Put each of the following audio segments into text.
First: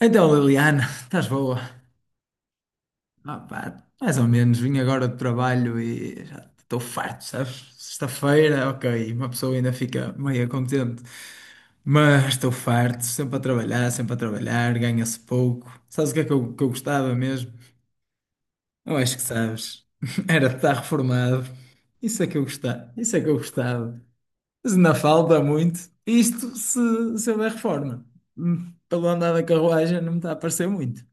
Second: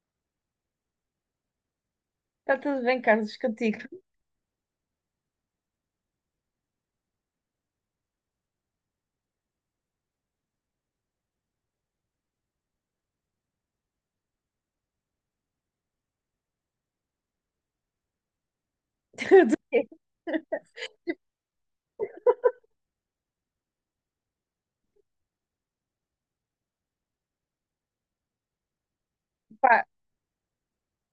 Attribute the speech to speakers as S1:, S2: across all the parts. S1: Então, Liliana, estás boa?
S2: Está tudo bem, Carlos,
S1: Ah,
S2: contigo.
S1: pá, mais ou menos, vim agora do trabalho e já estou farto, sabes? Sexta-feira, ok, uma pessoa ainda fica meio contente, mas estou farto, sempre a trabalhar, ganha-se pouco. Sabes o que é que eu gostava mesmo? Eu acho que
S2: Tudo
S1: sabes,
S2: bem,
S1: era de estar reformado. Isso é que eu gostava, isso é que eu gostava. Mas ainda falta muito, isto se houver reforma. Pelo andar da
S2: pá.
S1: carruagem não me está a parecer muito.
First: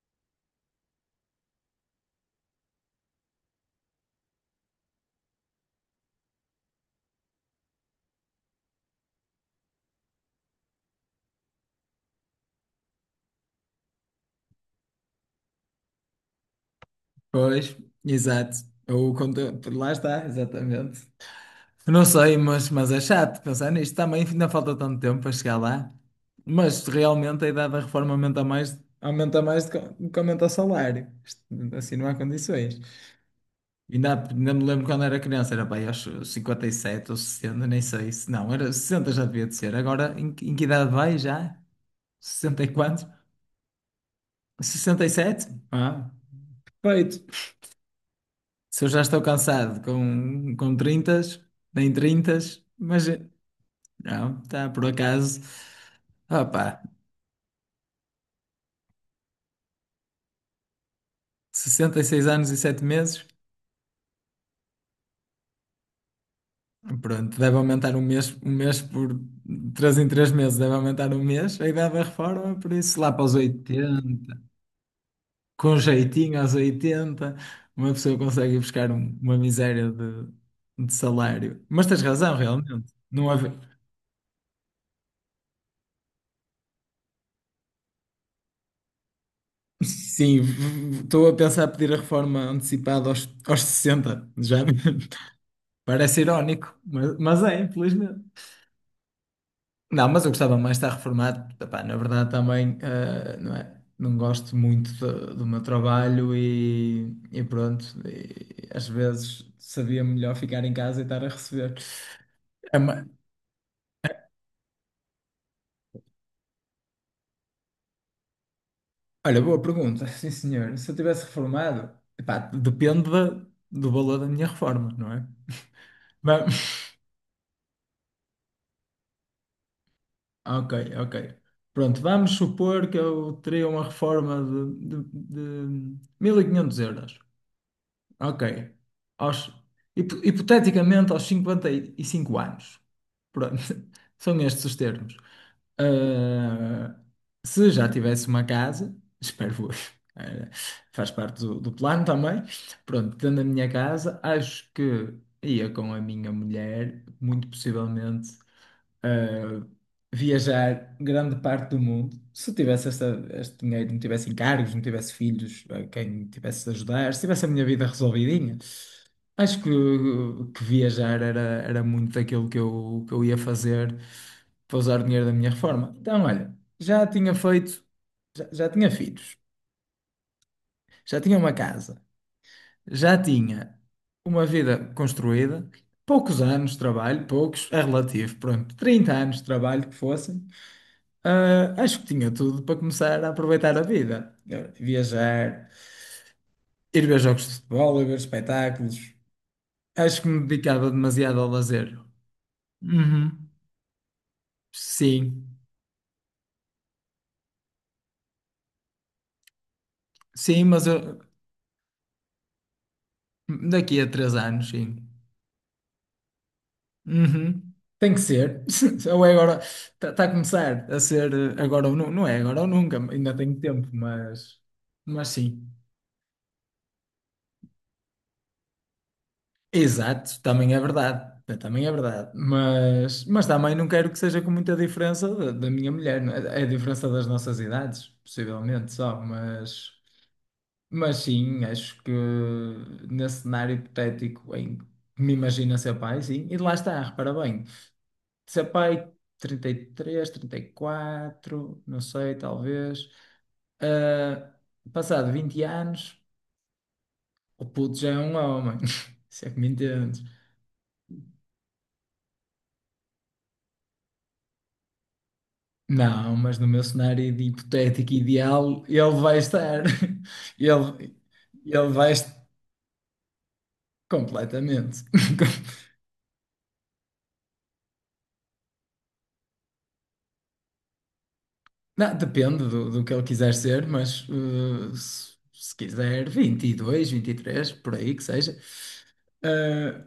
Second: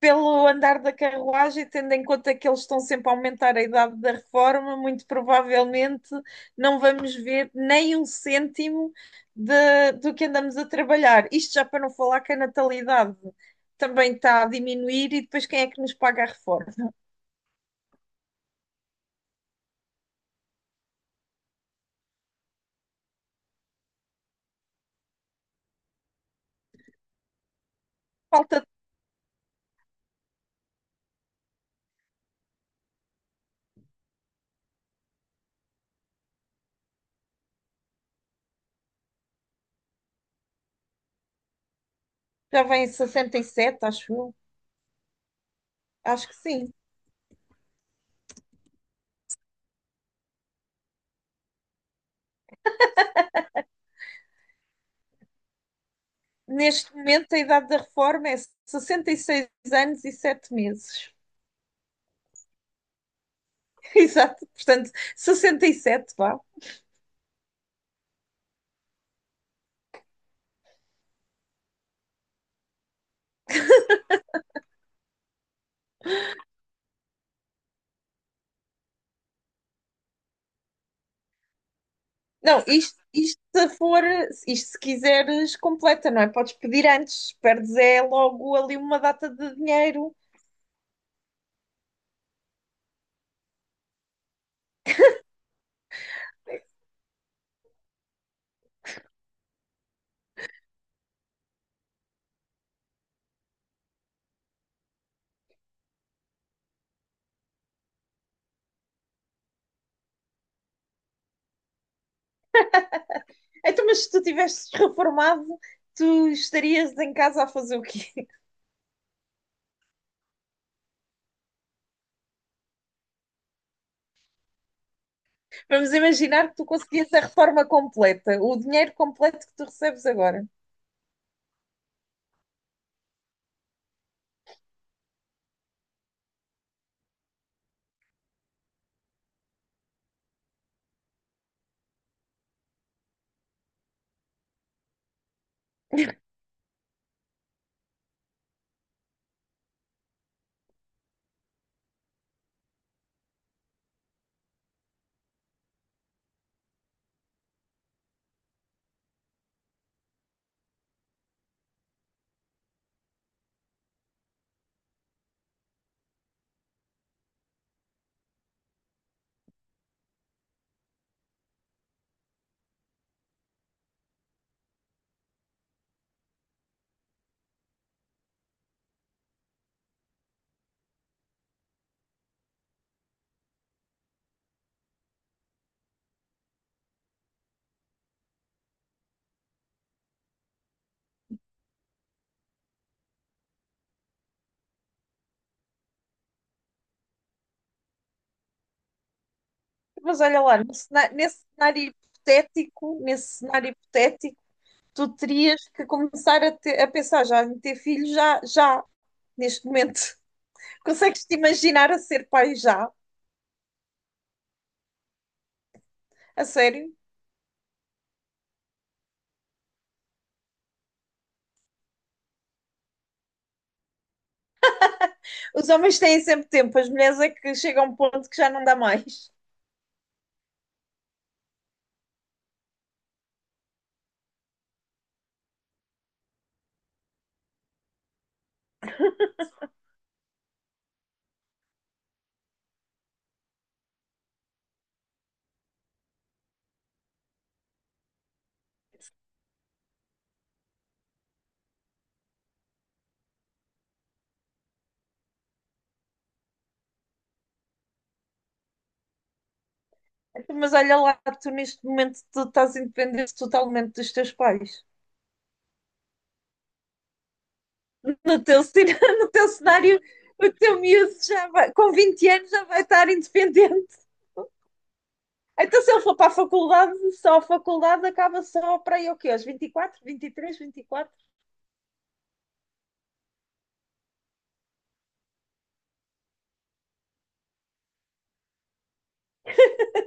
S2: Pelo andar da carruagem, tendo em conta que eles estão sempre a aumentar a idade da reforma, muito provavelmente não vamos ver nem um cêntimo do que andamos a trabalhar. Isto já para não falar que a natalidade também está a diminuir e depois quem é que nos paga a reforma?
S1: Pois, exato. O conteúdo, lá está, exatamente. Não sei, mas é chato pensar nisto. Também ainda falta tanto tempo para chegar lá. Mas realmente a idade da reforma
S2: Falta,
S1: aumenta mais do que aumenta o salário. Isto, assim não há condições. Ainda me lembro quando era criança, era bem, aos 57 ou 60, nem sei se não, era 60 já devia de ser. Agora em que idade vai já? sessenta
S2: já
S1: e
S2: vem
S1: quatro
S2: 67, acho eu.
S1: 67. Ah,
S2: Acho que sim.
S1: perfeito. Se eu já estou cansado com 30, nem 30, mas não, está por acaso. Opa,
S2: Neste momento, a idade da reforma é 66 anos e 7 meses.
S1: 66 anos e 7 meses.
S2: Exato, portanto, 67, vá.
S1: Pronto, deve aumentar um mês por 3 em 3 meses, deve aumentar um mês. A idade da reforma, por isso lá para os 80, com um jeitinho aos 80, uma pessoa consegue ir buscar uma miséria de salário. Mas tens razão,
S2: Não,
S1: realmente.
S2: isto,
S1: Não,
S2: isto se for, isto se quiseres, completa, não é? Podes pedir antes, perdes é logo ali uma data de dinheiro.
S1: Sim, estou a pensar pedir a reforma antecipada aos 60 já, parece irónico, mas é, infelizmente. Não, mas eu gostava mais de estar reformado. Epá, na verdade, também não é? Não gosto muito do meu trabalho e pronto, e às vezes sabia melhor ficar em casa e estar a receber. É uma-
S2: Então, mas se tu tivesses reformado, tu estarias em casa a fazer o quê?
S1: Olha, boa pergunta, sim senhor. Se eu tivesse reformado, epá, depende do valor da minha reforma, não é?
S2: Vamos imaginar que tu conseguias a reforma completa, o dinheiro completo que tu recebes agora.
S1: Ok, ok. Pronto, vamos supor que eu teria uma reforma de €1500. Ok. Aos, hipoteticamente aos 55 anos. Pronto, são estes os termos. Ah, se já tivesse uma casa, espero, eu, eh, faz parte do plano também. Pronto, tendo a minha casa, acho que ia com a minha mulher, muito possivelmente eh, viajar grande parte do mundo. Se tivesse esta, este dinheiro, não tivesse encargos, não tivesse filhos a quem tivesse de ajudar, se tivesse a minha vida resolvidinha, acho que viajar era muito daquilo que eu ia fazer para usar o dinheiro da minha reforma. Então, olha, já tinha feito, já tinha filhos, já tinha uma casa, já tinha uma vida construída. Poucos anos de trabalho, poucos, é relativo, pronto, trinta anos de trabalho que fossem. Ah, acho que tinha tudo para começar a aproveitar a vida. Viajar, ir ver jogos de futebol, ir ver espetáculos.
S2: Mas
S1: Acho que
S2: olha
S1: me
S2: lá, no
S1: dedicava
S2: cena-
S1: demasiado
S2: nesse
S1: ao
S2: cenário
S1: lazer.
S2: hipotético,
S1: Uhum.
S2: tu
S1: Sim,
S2: terias que começar a pensar já em ter filhos já, já, neste momento.
S1: sim,
S2: Consegues te imaginar a ser pai já?
S1: daqui a 3 anos, sim.
S2: A sério?
S1: Uhum. Tem que ser. Ou é agora, está a começar a ser agora ou não, é agora ou nunca, ainda tenho tempo, mas sim.
S2: Os homens têm sempre tempo, as mulheres é que chegam a um ponto que já não dá mais.
S1: Exato, também é verdade. Também é verdade. Mas também não quero que seja com muita diferença da minha mulher. Não, é a diferença das nossas idades, possivelmente só. Mas sim, acho que nesse cenário hipotético em que me imagino a ser pai, sim. E lá está, repara bem. Ser pai, 30, 33, 34, não sei, talvez. Ah, passado 20 anos, o puto já é um homem. Se é que me entendes.
S2: Mas olha lá, tu neste momento tu estás independente totalmente dos teus pais.
S1: Não, mas no meu cenário de hipotético
S2: No teu,
S1: ideal, ele
S2: no
S1: vai
S2: teu
S1: estar.
S2: cenário, o teu
S1: Ele,
S2: miúdo já vai,
S1: ele
S2: com
S1: vai
S2: 20
S1: estar
S2: anos já vai estar independente.
S1: completamente.
S2: Então, se ele for para a faculdade, só a faculdade acaba só para aí o quê? Aos 24, 23, 24?
S1: Não, depende do que ele quiser ser, mas se quiser 22, 23, por aí que seja. eh,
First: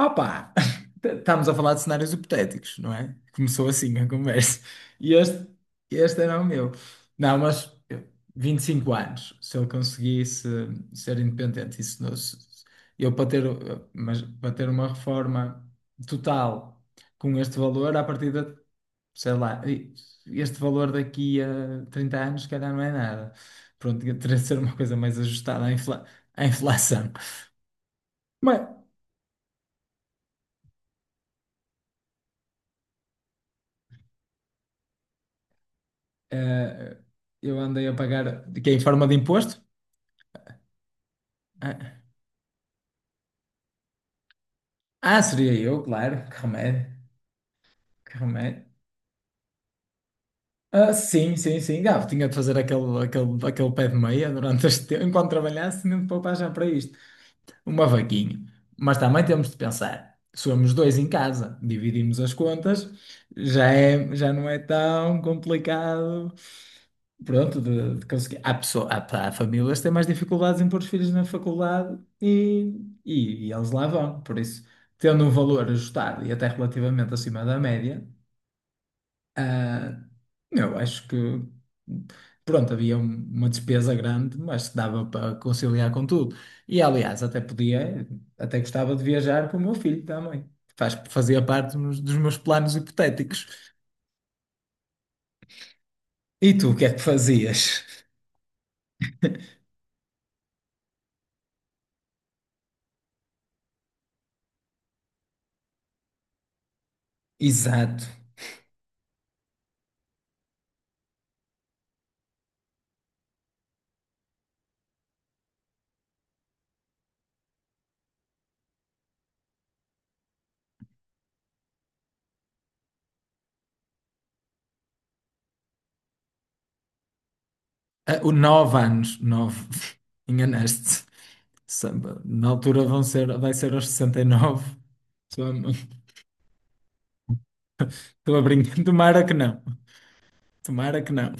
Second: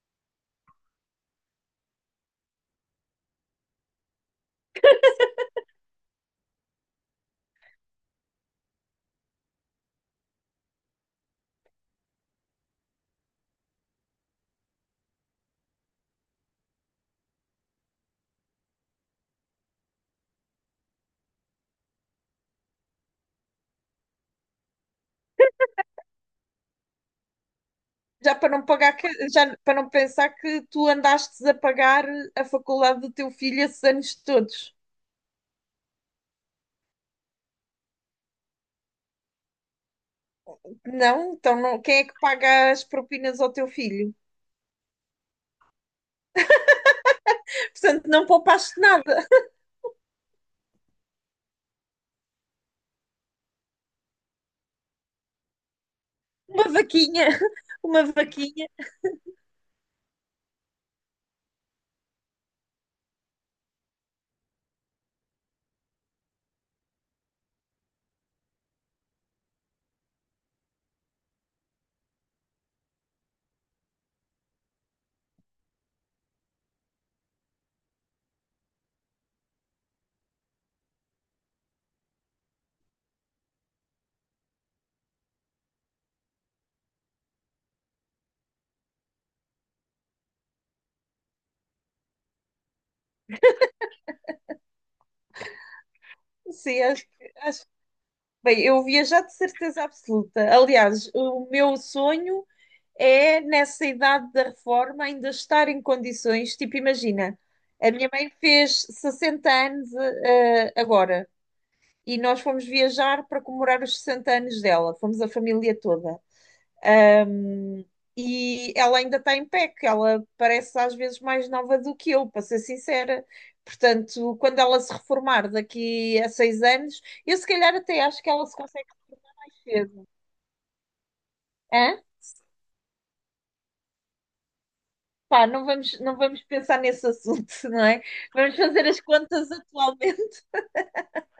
S1: Opa! Estamos a falar de cenários hipotéticos, não é? Começou assim a conversa. E este era o meu. Não, 25 anos, se eu conseguisse ser independente, isso não, eu para ter, mas para ter uma reforma total com este valor, à partida, sei lá, este valor daqui a 30 anos, se calhar não é nada. Pronto, teria de ser uma coisa mais ajustada à inflação.
S2: Já para não pagar, já para não pensar que tu andaste a pagar a faculdade do teu filho esses anos todos.
S1: eh, eu andei a pagar de que é em forma de imposto?
S2: Não? Então não,
S1: Ah,
S2: quem é que paga as propinas ao teu filho?
S1: ah, seria eu, claro. Que remédio.
S2: Portanto,
S1: Que
S2: não
S1: remédio.
S2: poupaste nada.
S1: Ah, sim, sim, sim. Gabo, tinha de fazer aquele pé de meia durante este tempo, enquanto trabalhasse, tinha de poupar já para
S2: Uma
S1: isto.
S2: vaquinha,
S1: Uma
S2: uma
S1: vaquinha.
S2: vaquinha.
S1: Mas também temos de pensar. Somos dois em casa, dividimos as contas, já é, já não é tão complicado. Pronto, de conseguir. Há famílias que têm mais dificuldades em pôr os filhos na faculdade e eles lá vão. Por isso, tendo um valor ajustado e até relativamente acima da média, ah, eu acho que, pronto, havia uma despesa grande, mas que dava para conciliar com tudo. E, aliás, até podia, até gostava de viajar com o meu filho também. Faz, fazia parte dos meus planos hipotéticos. E tu, o
S2: Sim,
S1: que é que
S2: acho.
S1: fazias?
S2: Bem, eu viajar de certeza absoluta. Aliás, o meu sonho é, nessa idade da reforma, ainda estar em condições. Tipo, imagina, a
S1: Exato.
S2: minha mãe fez 60 anos, agora, e nós fomos viajar para comemorar os 60 anos dela. Fomos a família toda. E ela ainda está em pé, que ela parece às vezes mais nova do que eu, para ser sincera. Portanto, quando ela se reformar daqui a 6 anos, eu se calhar até
S1: Ah,
S2: acho que
S1: o
S2: ela se
S1: nove
S2: consegue
S1: anos, nove,
S2: mais cedo.
S1: enganaste-te. Samba. Na altura vão ser, vai ser aos 69. Estou
S2: Pá,
S1: a,
S2: não vamos pensar nesse assunto, não é?
S1: estou a
S2: Vamos
S1: brincar.
S2: fazer as
S1: Tomara que
S2: contas
S1: não.
S2: atualmente.
S1: Tomara que não.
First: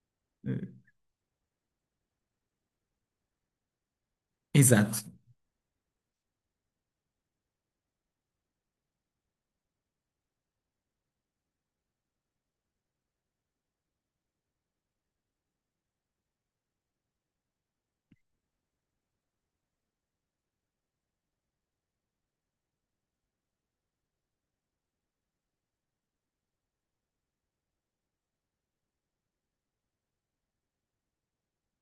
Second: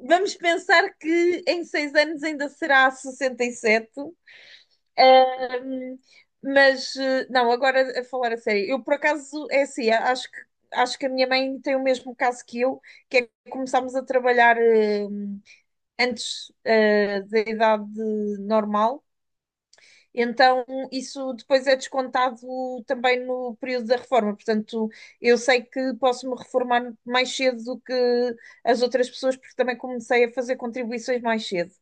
S2: Vamos
S1: Eh,
S2: pensar que em 6 anos ainda será 67.
S1: Exato.
S2: Hum, mas, não, agora a falar a sério. Eu, por acaso, é assim, acho que a minha mãe tem o mesmo caso que eu, que é que começámos a trabalhar antes da idade normal. Então, isso depois é descontado também no período da reforma. Portanto, eu sei que posso me reformar mais cedo do que as outras pessoas, porque também comecei a fazer contribuições mais cedo.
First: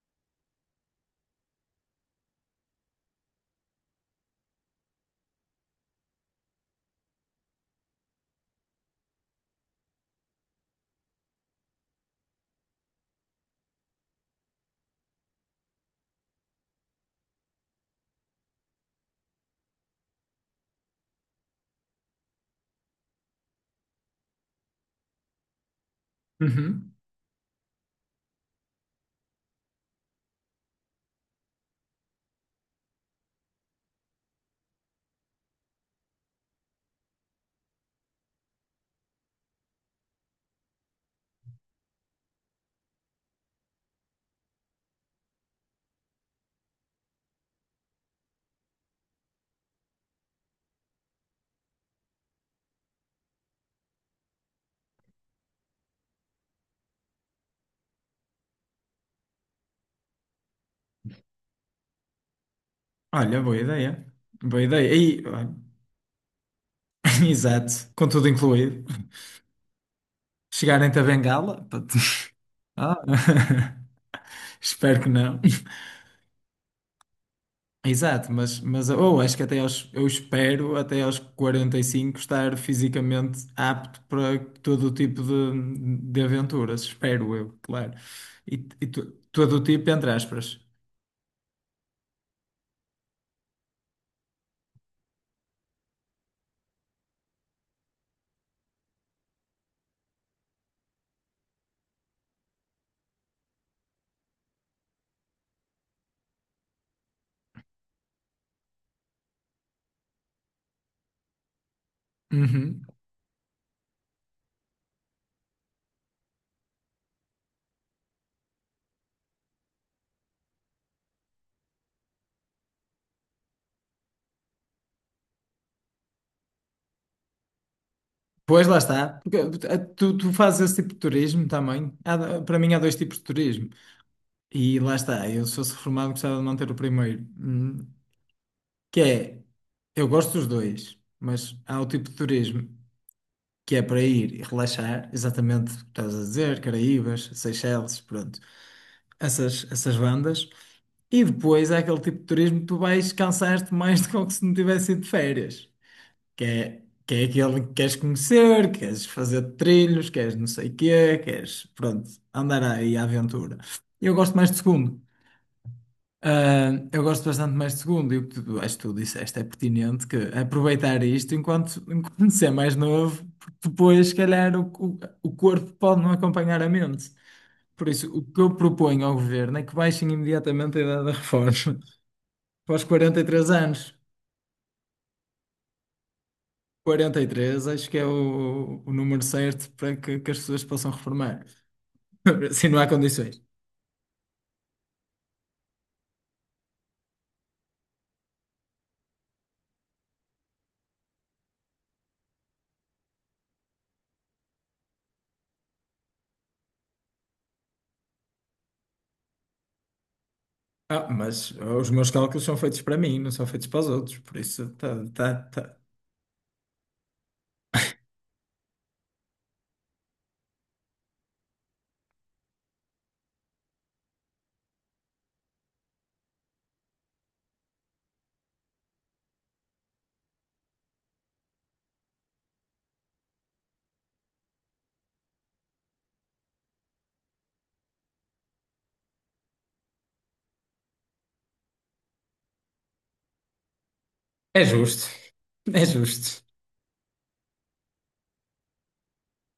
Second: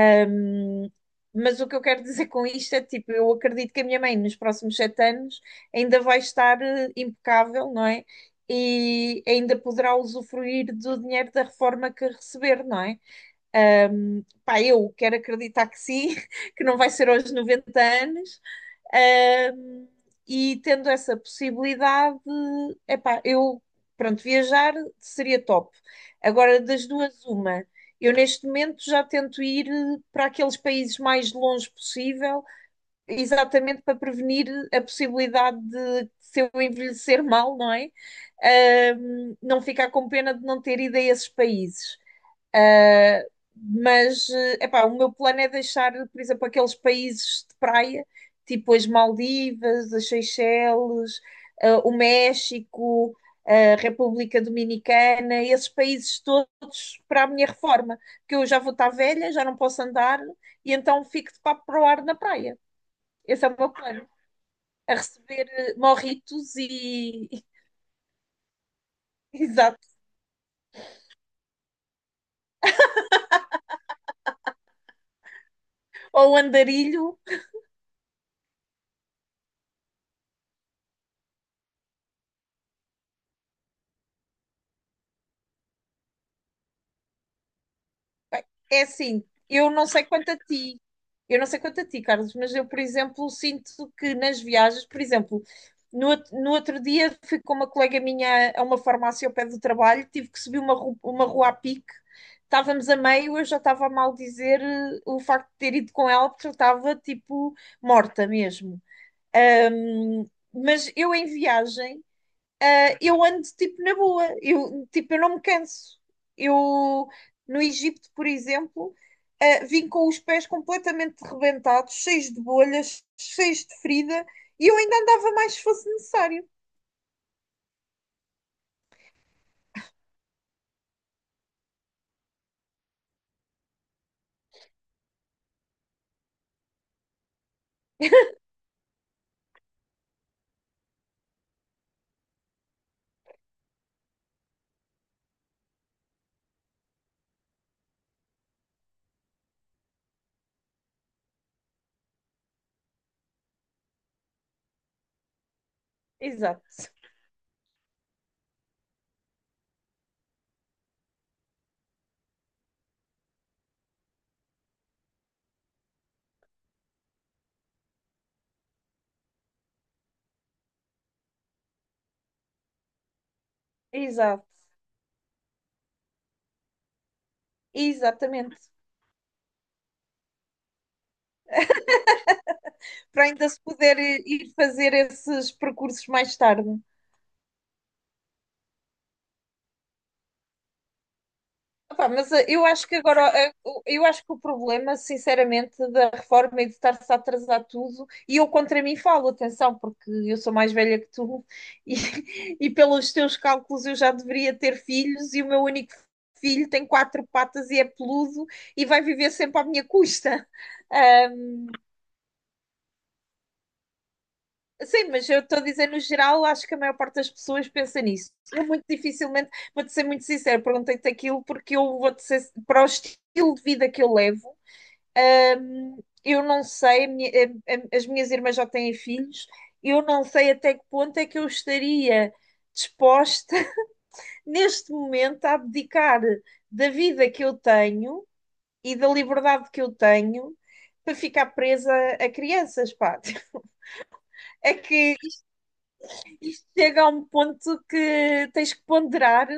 S2: Hum, mas o que eu quero dizer com isto é, tipo, eu acredito que a minha mãe, nos próximos 7 anos, ainda vai estar impecável, não é? E ainda poderá usufruir do dinheiro da reforma que receber, não é? Pá, eu quero acreditar que sim, que não vai ser aos 90 anos. Ahm, e tendo essa possibilidade, epá, eu, pronto, viajar seria top. Agora, das
S1: Uhum.
S2: duas, uma. Eu neste momento já tento ir para aqueles países mais longe possível, exatamente para prevenir a possibilidade de, se eu envelhecer mal, não é? Não ficar com pena de não ter ido a esses países. Uh, mas, epá, o meu plano é deixar, por exemplo, aqueles países de praia, tipo as Maldivas, as Seychelles, o México, a República Dominicana, esses países todos para a minha reforma, que eu já vou estar velha, já não posso andar, e então fico de papo para o ar na praia.
S1: Olha,
S2: Esse é
S1: boa
S2: o meu
S1: ideia.
S2: plano,
S1: Boa
S2: a
S1: ideia. E,
S2: receber
S1: olha,
S2: morritos e...
S1: exato. Com tudo incluído.
S2: Exato.
S1: Chegarem-te a bengala? Ah. Espero que não.
S2: Ou andarilho.
S1: Exato, mas ou acho que eu espero até aos 45 estar fisicamente apto para todo o tipo de aventuras, espero eu, claro. E,
S2: É
S1: e
S2: assim,
S1: todo o
S2: eu não
S1: tipo,
S2: sei
S1: entre
S2: quanto a
S1: aspas.
S2: ti, Carlos, mas eu, por exemplo, sinto que nas viagens, por exemplo, no outro dia fui com uma colega minha a uma farmácia ao pé do trabalho, tive que subir uma rua a pique, estávamos a meio, eu já estava a maldizer o facto de ter ido com ela, porque eu estava tipo morta mesmo. Ahm, mas eu em viagem
S1: Uhum.
S2: eu ando tipo na boa, eu, tipo, eu não me canso. Eu no Egito, por exemplo, vim com os pés completamente rebentados, cheios de bolhas, cheios de ferida, e eu ainda andava mais se fosse necessário.
S1: Pois lá está. Porque, tu fazes esse tipo de turismo também. Há para mim há dois tipos de turismo. E lá está, eu se fosse reformado gostava de manter o primeiro. Que é, eu gosto dos dois, mas há o tipo de turismo, que é para ir e relaxar, exatamente o que estás a dizer, Caraíbas, Seychelles, pronto, essas bandas. E depois é aquele tipo de turismo que tu vais cansar-te mais do que como se não tivesse ido de férias, que é,
S2: Exato,
S1: que é aquele que queres conhecer, queres fazer trilhos, queres não sei o quê, queres, pronto, andar aí à aventura. Eu gosto mais do segundo. Ah, eu gosto bastante mais de segundo, e o que tu, acho que tu disseste é pertinente, que aproveitar isto enquanto, enquanto se é mais novo, porque depois, se
S2: exato,
S1: calhar, o corpo pode não acompanhar a mente. Por isso, o que eu
S2: exatamente.
S1: proponho ao governo é que baixem imediatamente a idade da reforma para os
S2: Para ainda
S1: 43
S2: se
S1: anos.
S2: puder ir fazer esses percursos mais tarde.
S1: Quarenta e três, acho que é o número certo para que as pessoas possam reformar.
S2: Epá, mas eu
S1: Se não
S2: acho
S1: há
S2: que agora,
S1: condições.
S2: eu acho que o problema, sinceramente, da reforma é de estar-se a atrasar tudo, e eu contra mim falo, atenção, porque eu sou mais velha que tu, e, e pelos teus cálculos eu já deveria ter filhos, e o meu único filho tem quatro patas e é peludo e vai viver sempre à minha custa.
S1: Ah,
S2: Ah,
S1: mas os meus cálculos são feitos para mim, não são feitos para os outros, por isso tá,
S2: sim, mas eu
S1: tá,
S2: estou a
S1: tá.
S2: dizer, no geral, acho que a maior parte das pessoas pensa nisso. Eu muito dificilmente, vou-te ser muito sincera, perguntei-te aquilo porque eu vou-te ser, para o estilo de vida que eu levo. Ahm, eu não sei, a minha- a- as minhas irmãs já têm filhos, eu não sei até que ponto é que eu estaria disposta, neste momento, a abdicar da vida que eu tenho e da liberdade que eu tenho para ficar presa a crianças, pá.
S1: É
S2: É
S1: justo,
S2: que
S1: é justo.
S2: isto chega a um ponto que tens que ponderar.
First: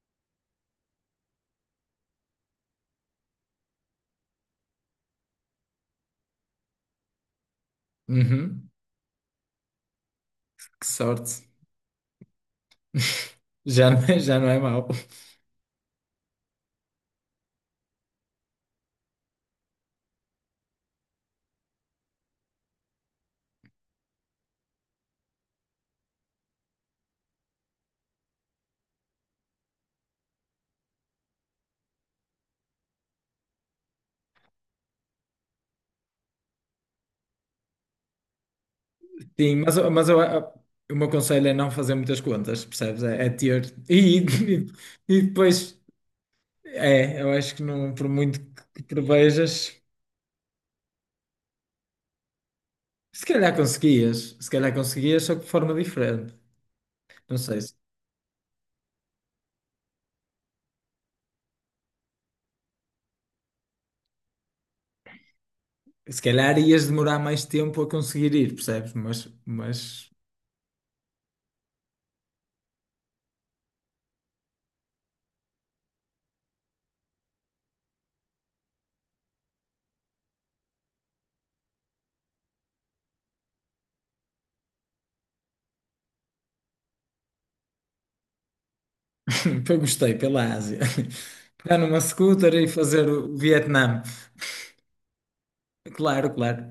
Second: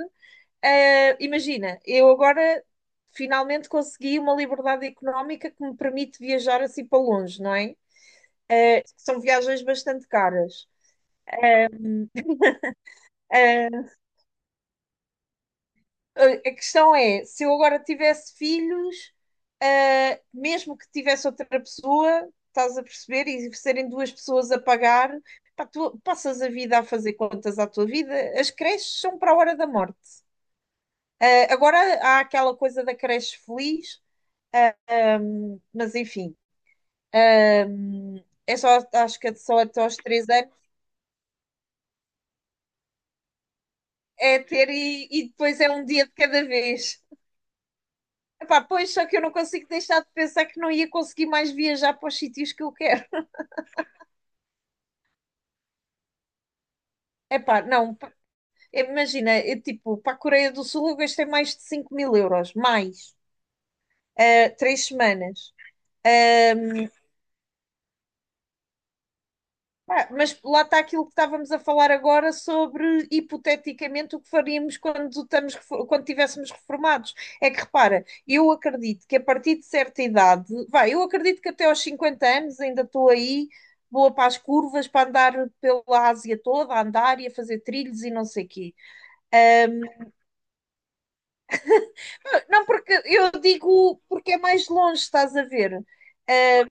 S2: Imagina, eu agora finalmente consegui uma liberdade económica que me permite viajar assim para longe, não é?
S1: Uhum.
S2: É, são viagens bastante caras.
S1: Que sorte.
S2: Ah,
S1: Já não é mau.
S2: a questão é, se eu agora tivesse filhos, mesmo que tivesse outra pessoa, estás a perceber, e serem duas pessoas a pagar, pá, tu passas a vida a fazer contas à tua vida. As creches são para a hora da morte. Ah, agora há aquela coisa da creche feliz, ah, mas enfim, ah, é só, acho que é
S1: Sim,
S2: só até aos
S1: mas eu,
S2: 3 anos,
S1: o meu conselho é não fazer muitas contas, percebes? É ter. E,
S2: é ter e,
S1: e, e
S2: e depois é
S1: depois,
S2: um dia de cada vez.
S1: eu acho que não, por muito
S2: Epá,
S1: que
S2: pois, só que eu não consigo
S1: prevejas,
S2: deixar de pensar que não ia conseguir mais viajar para os sítios que eu quero.
S1: se calhar conseguias, se calhar conseguias, só que de forma diferente. Não sei,
S2: Epá,
S1: se,
S2: não, imagina, eu, tipo, para a Coreia do Sul eu gastei mais de 5 mil euros, mais, ah, 3 semanas.
S1: se calhar
S2: Eh,
S1: ias demorar mais tempo a conseguir ir, percebes? Mas,
S2: Ah,
S1: mas
S2: mas lá está aquilo que estávamos a falar agora sobre, hipoteticamente, o que faríamos quando estamos, quando estivéssemos reformados. É que repara, eu acredito que a partir de certa idade, vai, eu acredito que até aos 50 anos ainda estou aí, boa para as curvas, para andar pela Ásia toda, a andar e a fazer trilhos e não sei o quê.
S1: eu gostei pela Ásia. Pegar numa scooter
S2: Não,
S1: e
S2: porque
S1: fazer
S2: eu
S1: o
S2: digo
S1: Vietnã.
S2: porque é mais longe, estás a ver?
S1: Claro, claro.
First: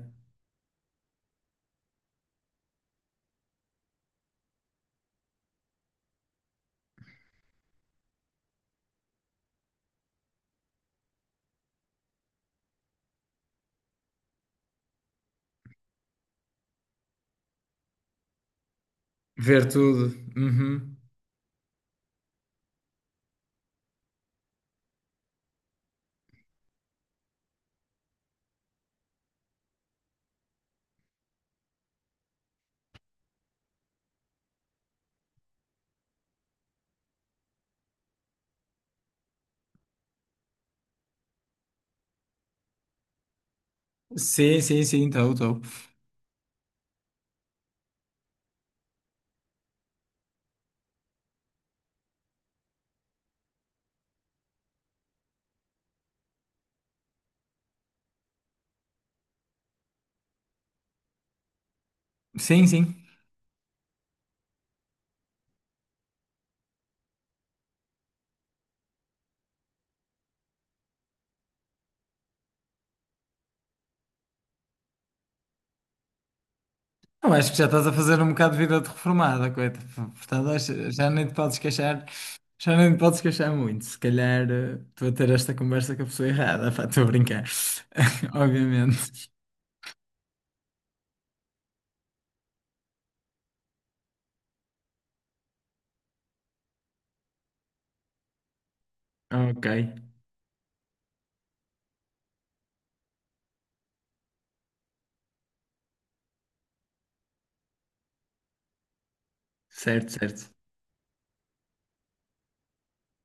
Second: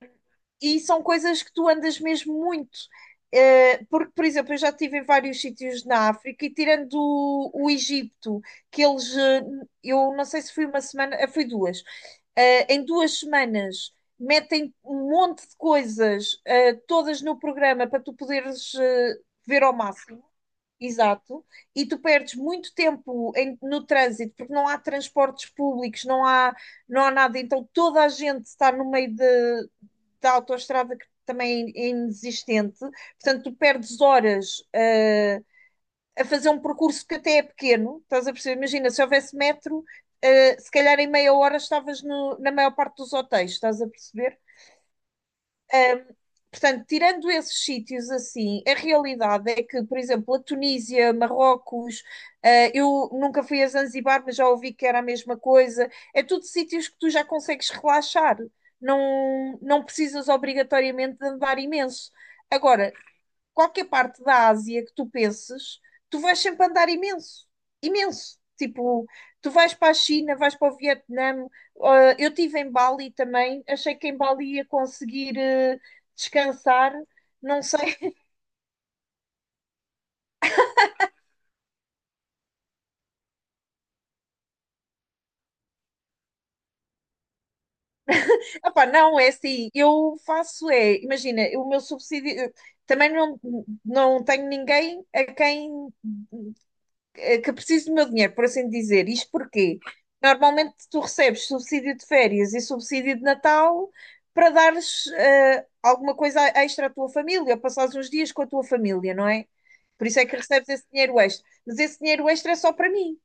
S2: E são coisas que tu andas mesmo muito. Porque, por exemplo, eu já estive em vários sítios na África e tirando o Egito, que eles, eu não sei se foi uma semana, foi duas. Em 2 semanas metem um monte de coisas, todas no programa para tu poderes, ver
S1: Ver
S2: ao
S1: tudo.
S2: máximo.
S1: Uhum.
S2: Exato. E tu perdes muito tempo no trânsito, porque não há transportes públicos, não há nada. Então toda a gente está no meio de, da autoestrada que também é inexistente. Portanto, tu perdes horas, a fazer um percurso que até é pequeno. Estás a perceber? Imagina, se houvesse metro, se calhar em meia hora estavas na maior parte dos hotéis. Estás a perceber?
S1: Sim, sim, sim, estou, estou.
S2: Portanto, tirando esses sítios assim, a realidade é que, por exemplo, a Tunísia, Marrocos, eu nunca fui a Zanzibar, mas já ouvi que era a mesma coisa. É tudo sítios que tu já consegues relaxar. Não, não precisas obrigatoriamente de andar imenso.
S1: Sim,
S2: Agora,
S1: sim.
S2: qualquer parte da Ásia que tu penses, tu vais sempre andar imenso, imenso. Tipo, tu vais para a China, vais para o Vietnã. Ah, eu estive em Bali também, achei que em Bali ia conseguir descansar.
S1: Não, acho que
S2: Não
S1: já estás a
S2: sei.
S1: fazer um bocado de vida de reformada, coita. Portanto, já nem te podes queixar, já nem te podes queixar muito. Se calhar estou a ter esta conversa com a pessoa errada, pá, estou a brincar.
S2: Epá, não, é
S1: Obviamente.
S2: assim, eu faço é, imagina, o meu subsídio, eu também não, não tenho ninguém a quem que preciso do meu dinheiro, por assim dizer. Isto
S1: Ok,
S2: porquê? Normalmente tu recebes subsídio de férias e subsídio de Natal para dares alguma coisa extra à tua família, ou passares uns dias com a tua família, não é? Por
S1: certo,
S2: isso é que
S1: certo.
S2: recebes esse dinheiro extra. Mas esse dinheiro extra é só para mim.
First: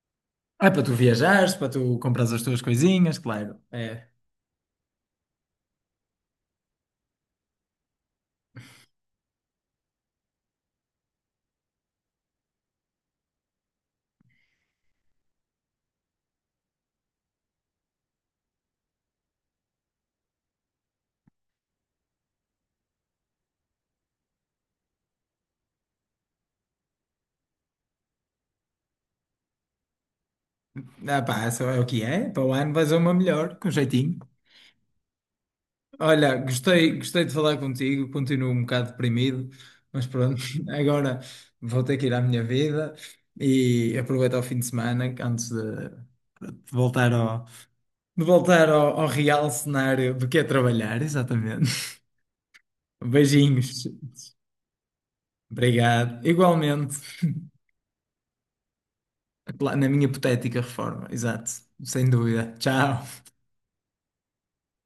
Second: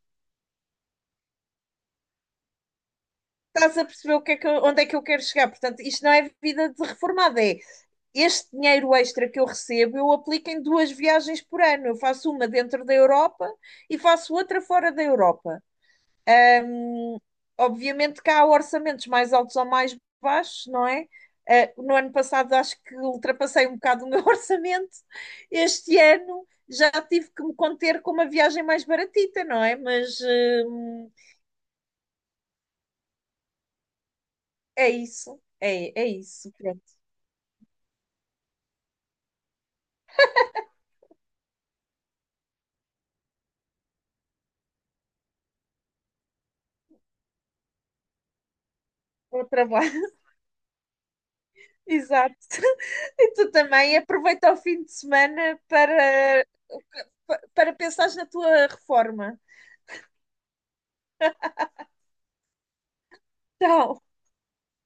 S1: É para tu viajares, para tu comprares as tuas coisinhas, claro.
S2: Estás a
S1: É.
S2: perceber o que é que onde é que eu quero chegar? Portanto, isto não é vida de reformada, é este dinheiro extra que eu recebo, eu aplico em duas viagens por ano. Eu faço uma dentro da Europa e faço outra fora da Europa. Obviamente que há orçamentos mais altos ou mais baixos, não é? No ano passado acho que ultrapassei um bocado o meu orçamento. Este ano já tive que me conter com uma viagem mais baratita, não é? Mas hum,
S1: Ah, pá, só é o que é. Para o ano vais a uma melhor, com jeitinho.
S2: é isso, é
S1: Olha,
S2: isso. Pronto,
S1: gostei, gostei de falar contigo, continuo um bocado deprimido, mas pronto, agora vou ter que ir à minha vida e aproveitar o fim de semana antes de voltar ao
S2: o
S1: real
S2: trabalho.
S1: cenário do que é trabalhar, exatamente.
S2: Exato. E tu
S1: Beijinhos.
S2: também aproveita o fim de semana
S1: Obrigado.
S2: para,
S1: Igualmente,
S2: para pensares na tua reforma.
S1: na minha hipotética reforma, exato, sem dúvida. Tchau.
S2: Tchau.